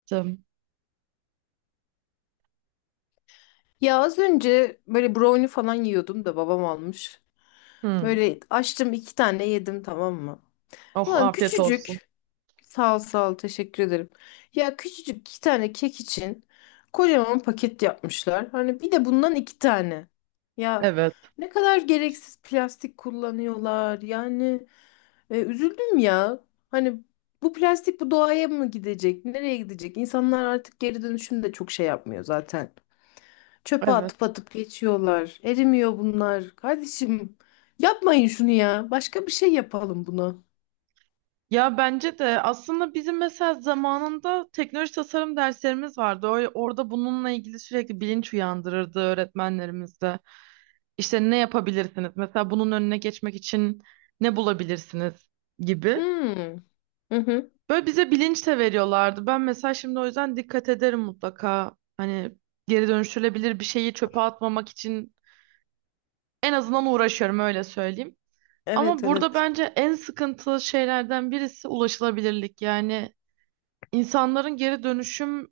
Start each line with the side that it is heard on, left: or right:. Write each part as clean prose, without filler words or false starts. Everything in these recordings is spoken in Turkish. right: Yaptım.
left: Ya az önce böyle brownie falan yiyordum da babam almış.
right: Hmm.
left: Böyle açtım iki tane yedim tamam mı?
right: Oh
left: Ulan
right: afiyet olsun.
left: küçücük. Sağ ol sağ ol teşekkür ederim. Ya küçücük iki tane kek için kocaman paket yapmışlar. Hani bir de bundan iki tane. Ya
right: Evet,
left: ne kadar gereksiz plastik kullanıyorlar. Yani üzüldüm ya. Hani bu plastik bu doğaya mı gidecek? Nereye gidecek? İnsanlar artık geri dönüşüm de çok şey yapmıyor zaten. Çöpe atıp
right: evet.
left: atıp geçiyorlar. Erimiyor bunlar. Kardeşim yapmayın şunu ya. Başka bir şey yapalım buna.
right: Ya bence de aslında bizim mesela zamanında teknoloji tasarım derslerimiz vardı. Orada bununla ilgili sürekli bilinç uyandırırdı öğretmenlerimiz de. İşte ne yapabilirsiniz? Mesela bunun önüne geçmek için ne bulabilirsiniz gibi.
left: Hmm. Hı hı.
right: Böyle bize bilinç de veriyorlardı. Ben mesela şimdi o yüzden dikkat ederim mutlaka. Hani geri dönüştürülebilir bir şeyi çöpe atmamak için en azından uğraşıyorum öyle söyleyeyim.
left: Evet
right: Ama burada
left: evet.
right: bence en sıkıntılı şeylerden birisi ulaşılabilirlik. Yani insanların geri dönüşüm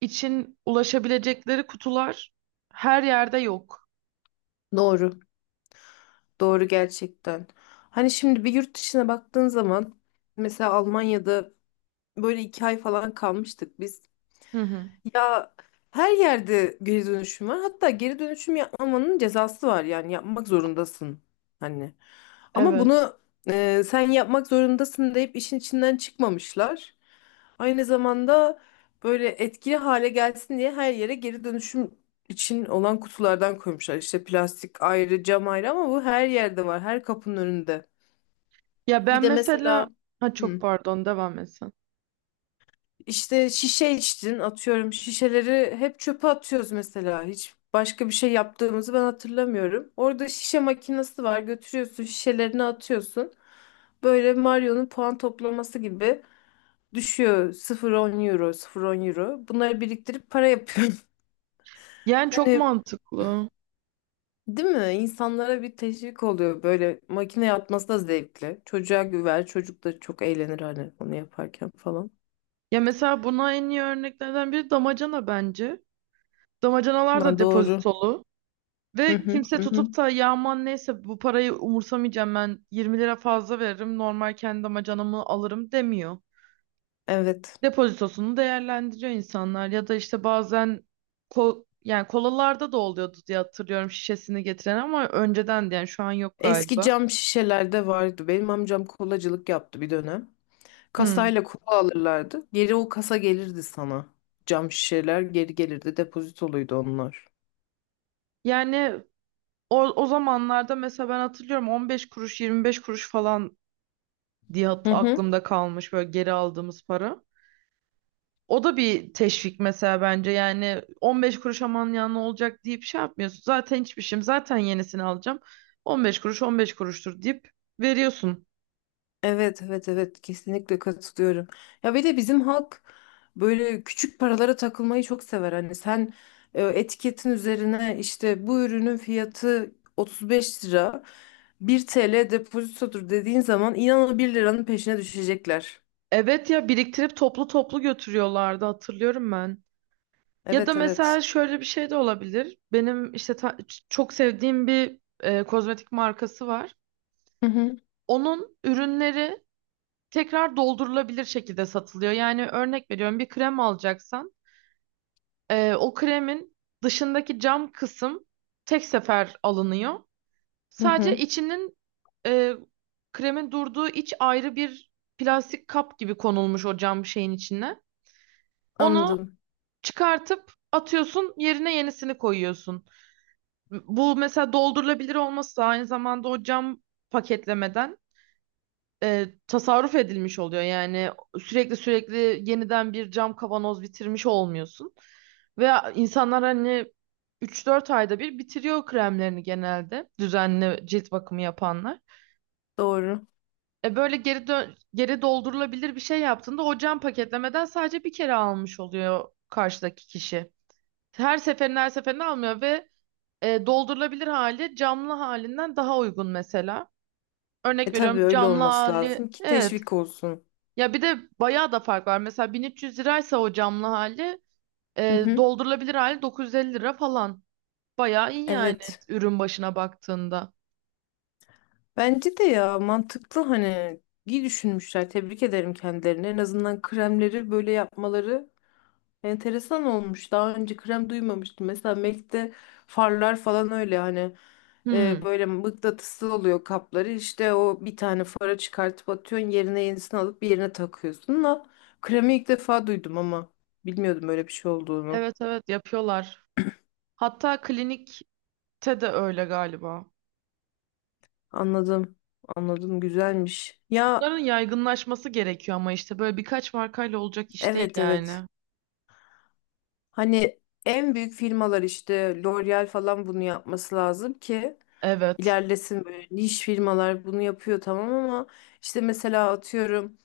right: için ulaşabilecekleri kutular her yerde yok.
left: Doğru. Doğru gerçekten. Hani şimdi bir yurt dışına baktığın zaman mesela Almanya'da böyle 2 ay falan kalmıştık biz.
right: Hı hı.
left: Ya her yerde geri dönüşüm var. Hatta geri dönüşüm yapmamanın cezası var, yani yapmak zorundasın. Hani ama
right: Evet.
left: bunu sen yapmak zorundasın deyip işin içinden çıkmamışlar. Aynı zamanda böyle etkili hale gelsin diye her yere geri dönüşüm için olan kutulardan koymuşlar. İşte plastik ayrı, cam ayrı ama bu her yerde var, her kapının önünde.
right: Ya
left: Bir
right: ben
left: de mesela.
right: mesela ha çok
left: Hı.
right: pardon devam etsen.
left: İşte şişe içtin, atıyorum şişeleri hep çöpe atıyoruz, mesela hiç başka bir şey yaptığımızı ben hatırlamıyorum. Orada şişe makinesi var, götürüyorsun şişelerini atıyorsun. Böyle Mario'nun puan toplaması gibi düşüyor, 0,10 euro, 0,10 euro, bunları biriktirip para yapıyorum.
right: Yani çok
left: Hani
right: mantıklı.
left: değil mi? İnsanlara bir teşvik oluyor, böyle makine atması da zevkli. Çocuğa güver, çocuk da çok eğlenir hani onu yaparken falan.
right: Ya mesela buna en iyi örneklerden biri damacana bence. Damacanalar da
left: Ha, doğru.
right: depozitolu.
left: Hı
right: Ve
left: hı,
right: kimse
left: hı hı.
right: tutup da ya aman neyse bu parayı umursamayacağım ben 20 lira fazla veririm normal kendi damacanamı alırım demiyor.
left: Evet.
right: Depozitosunu değerlendiriyor insanlar ya da işte bazen yani kolalarda da oluyordu diye hatırlıyorum şişesini getiren ama önceden de yani şu an yok
left: Eski
right: galiba.
left: cam şişelerde vardı. Benim amcam kolacılık yaptı bir dönem.
right: Hı.
left: Kasayla kola alırlardı. Geri o kasa gelirdi sana. Cam şişeler geri gelirdi. Depozitoluydu onlar.
right: Yani o zamanlarda mesela ben hatırlıyorum 15 kuruş 25 kuruş falan diye
left: Hı hı.
right: aklımda kalmış böyle geri aldığımız para. O da bir teşvik mesela bence yani 15 kuruş aman ya ne olacak deyip şey yapmıyorsun. Zaten hiçbir şeyim zaten yenisini alacağım. 15 kuruş 15 kuruştur deyip veriyorsun.
left: Evet evet evet, kesinlikle katılıyorum. Ya bir de bizim halk böyle küçük paralara takılmayı çok sever. Hani sen etiketin üzerine işte bu ürünün fiyatı 35 lira 1 TL depozitodur dediğin zaman inanın bir liranın peşine düşecekler.
right: Evet ya biriktirip toplu toplu götürüyorlardı hatırlıyorum ben. Ya da
left: Evet evet.
right: mesela şöyle bir şey de olabilir. Benim işte çok sevdiğim bir kozmetik markası var.
left: Hı hı.
right: Onun ürünleri tekrar doldurulabilir şekilde satılıyor. Yani örnek veriyorum bir krem alacaksan o kremin dışındaki cam kısım tek sefer alınıyor.
left: Hı
right: Sadece
left: hı,
right: içinin e, kremin durduğu iç ayrı bir plastik kap gibi konulmuş o cam şeyin içine. Onu
left: anladım.
right: çıkartıp atıyorsun, yerine yenisini koyuyorsun. Bu mesela doldurulabilir olması da aynı zamanda o cam paketlemeden tasarruf edilmiş oluyor. Yani sürekli sürekli yeniden bir cam kavanoz bitirmiş olmuyorsun. Ve insanlar hani üç dört ayda bir bitiriyor kremlerini genelde düzenli cilt bakımı yapanlar.
left: Doğru.
right: Böyle geri doldurulabilir bir şey yaptığında o cam paketlemeden sadece bir kere almış oluyor karşıdaki kişi. Her seferinde her seferinde almıyor ve doldurulabilir hali camlı halinden daha uygun mesela.
left: E
right: Örnek veriyorum
left: tabii öyle
right: camlı
left: olması
right: hali
left: lazım ki
right: evet.
left: teşvik olsun.
right: Ya bir de bayağı da fark var. Mesela 1.300 liraysa o camlı hali
left: Hı hı.
right: doldurulabilir hali 950 lira falan. Bayağı iyi yani
left: Evet.
right: ürün başına baktığında.
left: Bence de ya mantıklı, hani iyi düşünmüşler. Tebrik ederim kendilerini. En azından kremleri böyle yapmaları enteresan olmuş. Daha önce krem duymamıştım. Mesela Melk'te farlar falan öyle hani
right: Hmm.
left: böyle mıknatıslı oluyor kapları. İşte o bir tane fara çıkartıp atıyorsun, yerine yenisini alıp bir yerine takıyorsun da kremi ilk defa duydum ama bilmiyordum böyle bir şey olduğunu.
right: Evet, evet, yapıyorlar. Hatta klinikte de öyle galiba.
left: Anladım. Anladım. Güzelmiş. Ya
right: Bunların yaygınlaşması gerekiyor ama işte böyle birkaç markayla olacak iş değil
left: evet evet.
right: yani.
left: Hani en büyük firmalar işte L'Oreal falan bunu yapması lazım ki
right: Evet.
left: ilerlesin, böyle niş firmalar bunu yapıyor tamam ama işte mesela atıyorum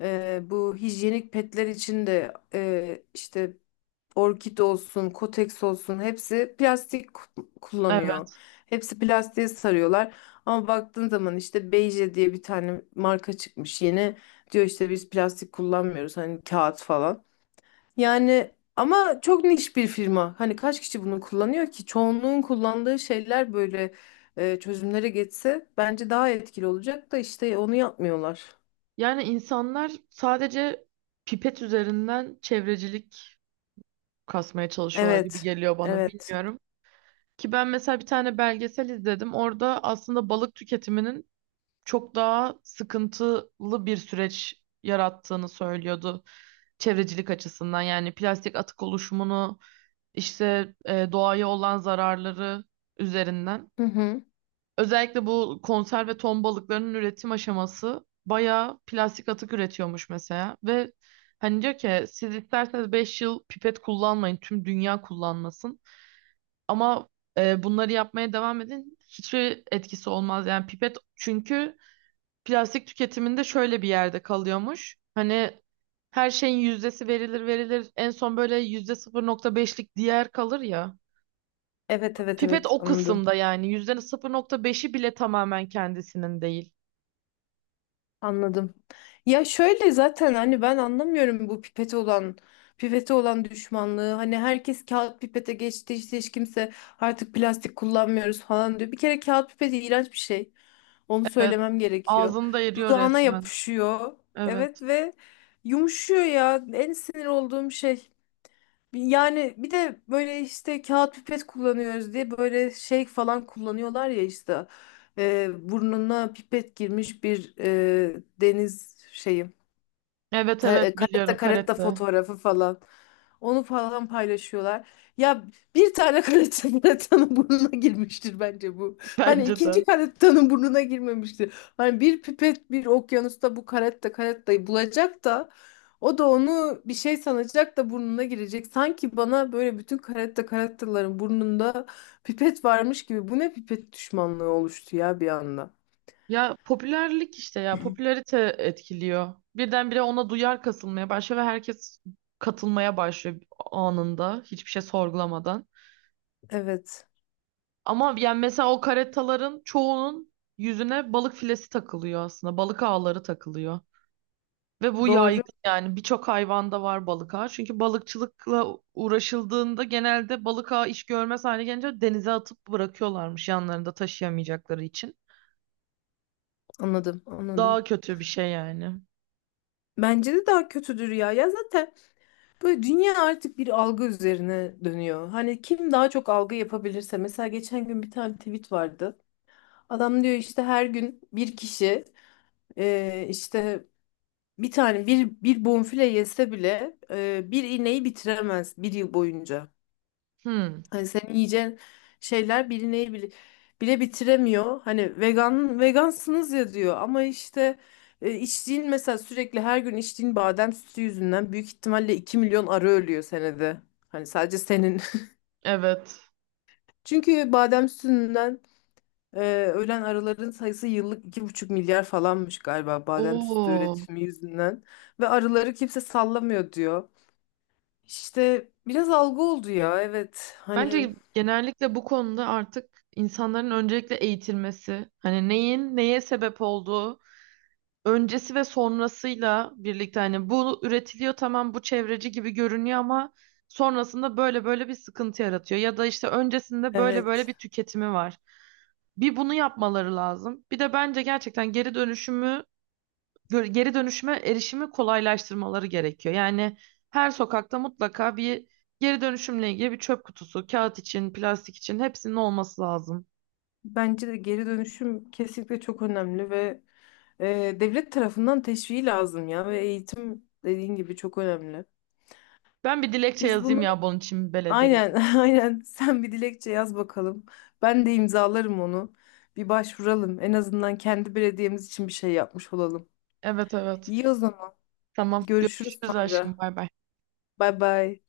left: bu hijyenik petler için de işte Orkid olsun, Kotex olsun hepsi plastik kullanıyor.
right: Evet.
left: Hepsi plastiğe sarıyorlar. Ama baktığın zaman işte Beije diye bir tane marka çıkmış yeni. Diyor işte biz plastik kullanmıyoruz, hani kağıt falan. Yani ama çok niş bir firma. Hani kaç kişi bunu kullanıyor ki? Çoğunluğun kullandığı şeyler böyle çözümlere geçse bence daha etkili olacak da işte onu yapmıyorlar.
right: Yani insanlar sadece pipet üzerinden çevrecilik kasmaya çalışıyorlar gibi
left: Evet.
right: geliyor bana
left: Evet.
right: bilmiyorum. Ki ben mesela bir tane belgesel izledim. Orada aslında balık tüketiminin çok daha sıkıntılı bir süreç yarattığını söylüyordu çevrecilik açısından. Yani plastik atık oluşumunu işte doğaya olan zararları üzerinden.
left: Hı hı.
right: Özellikle bu konserve ton balıklarının üretim aşaması bayağı plastik atık üretiyormuş mesela. Ve hani diyor ki siz isterseniz 5 yıl pipet kullanmayın, tüm dünya kullanmasın. Ama bunları yapmaya devam edin hiçbir etkisi olmaz. Yani pipet çünkü plastik tüketiminde şöyle bir yerde kalıyormuş. Hani her şeyin yüzdesi verilir verilir en son böyle %0,5'lik diğer kalır ya.
left: Evet evet
right: Pipet
left: evet,
right: o
left: anladım.
right: kısımda yani %0,5'i bile tamamen kendisinin değil.
left: Anladım. Ya şöyle zaten hani ben anlamıyorum bu pipete olan düşmanlığı. Hani herkes kağıt pipete geçti, işte hiç kimse artık plastik kullanmıyoruz falan diyor. Bir kere kağıt pipeti iğrenç bir şey. Onu
right: Evet.
left: söylemem gerekiyor.
right: Ağzını da eriyor
left: Dudağına
right: resmen.
left: yapışıyor. Evet
right: Evet.
left: ve yumuşuyor ya. En sinir olduğum şey. Yani bir de böyle işte kağıt pipet kullanıyoruz diye böyle şey falan kullanıyorlar ya işte burnuna pipet girmiş bir deniz şeyi,
right: Evet, evet,
left: Karetta
right: biliyorum
left: karetta
right: karate.
left: fotoğrafı falan. Onu falan paylaşıyorlar. Ya bir tane karetta karettanın burnuna girmiştir bence bu. Hani
right: Bence de.
left: ikinci karettanın burnuna girmemiştir. Hani bir pipet bir okyanusta bu karetta karettayı bulacak da o da onu bir şey sanacak da burnuna girecek. Sanki bana böyle bütün karetta karettaların burnunda pipet varmış gibi. Bu ne pipet düşmanlığı oluştu ya bir anda.
right: Ya popülerlik işte ya popülarite etkiliyor. Birdenbire ona duyar kasılmaya başlıyor ve herkes katılmaya başlıyor anında hiçbir şey sorgulamadan.
left: Evet.
right: Ama yani mesela o karetaların çoğunun yüzüne balık filesi takılıyor aslında. Balık ağları takılıyor. Ve bu
left: Doğru.
right: yaygın yani birçok hayvanda var balık ağı. Çünkü balıkçılıkla uğraşıldığında genelde balık ağı iş görmez hale gelince denize atıp bırakıyorlarmış yanlarında taşıyamayacakları için.
left: Anladım,
right: Daha
left: anladım.
right: kötü bir şey yani.
left: Bence de daha kötüdür ya. Ya zaten böyle dünya artık bir algı üzerine dönüyor. Hani kim daha çok algı yapabilirse. Mesela geçen gün bir tane tweet vardı. Adam diyor işte her gün bir kişi işte bir tane bir bonfile yese bile bir ineği bitiremez bir yıl boyunca.
right: Hmm,
left: Hani senin yiyeceğin şeyler bilineyi bile bitiremiyor. Hani vegan vegansınız ya diyor ama işte içtiğin mesela sürekli her gün içtiğin badem sütü yüzünden büyük ihtimalle 2 milyon arı ölüyor senede. Hani sadece senin.
right: evet.
left: Çünkü badem sütünden e, ölen arıların sayısı yıllık 2,5 milyar falanmış galiba, badem sütü
right: Oo.
left: üretimi yüzünden. Ve arıları kimse sallamıyor diyor. İşte biraz algı oldu ya, evet. Hani
right: Bence genellikle bu konuda artık insanların öncelikle eğitilmesi, hani neyin neye sebep olduğu öncesi ve sonrasıyla birlikte hani bu üretiliyor tamam bu çevreci gibi görünüyor ama sonrasında böyle böyle bir sıkıntı yaratıyor ya da işte öncesinde böyle böyle
left: evet.
right: bir tüketimi var. Bir bunu yapmaları lazım. Bir de bence gerçekten geri dönüşümü geri dönüşüme erişimi kolaylaştırmaları gerekiyor. Yani her sokakta mutlaka bir geri dönüşümle ilgili bir çöp kutusu, kağıt için, plastik için hepsinin olması lazım.
left: Bence de geri dönüşüm kesinlikle çok önemli ve devlet tarafından teşviği lazım ya, ve eğitim dediğin gibi çok önemli.
right: Ben bir dilekçe
left: Biz bunu
right: yazayım ya bunun için belediyeye.
left: aynen aynen sen bir dilekçe yaz bakalım. Ben de imzalarım onu. Bir başvuralım. En azından kendi belediyemiz için bir şey yapmış olalım.
right: Evet, evet.
left: İyi o zaman.
right: Tamam.
left: Görüşürüz
right: Görüşürüz
left: sonra.
right: aşkım. Bay bay.
left: Bay bay.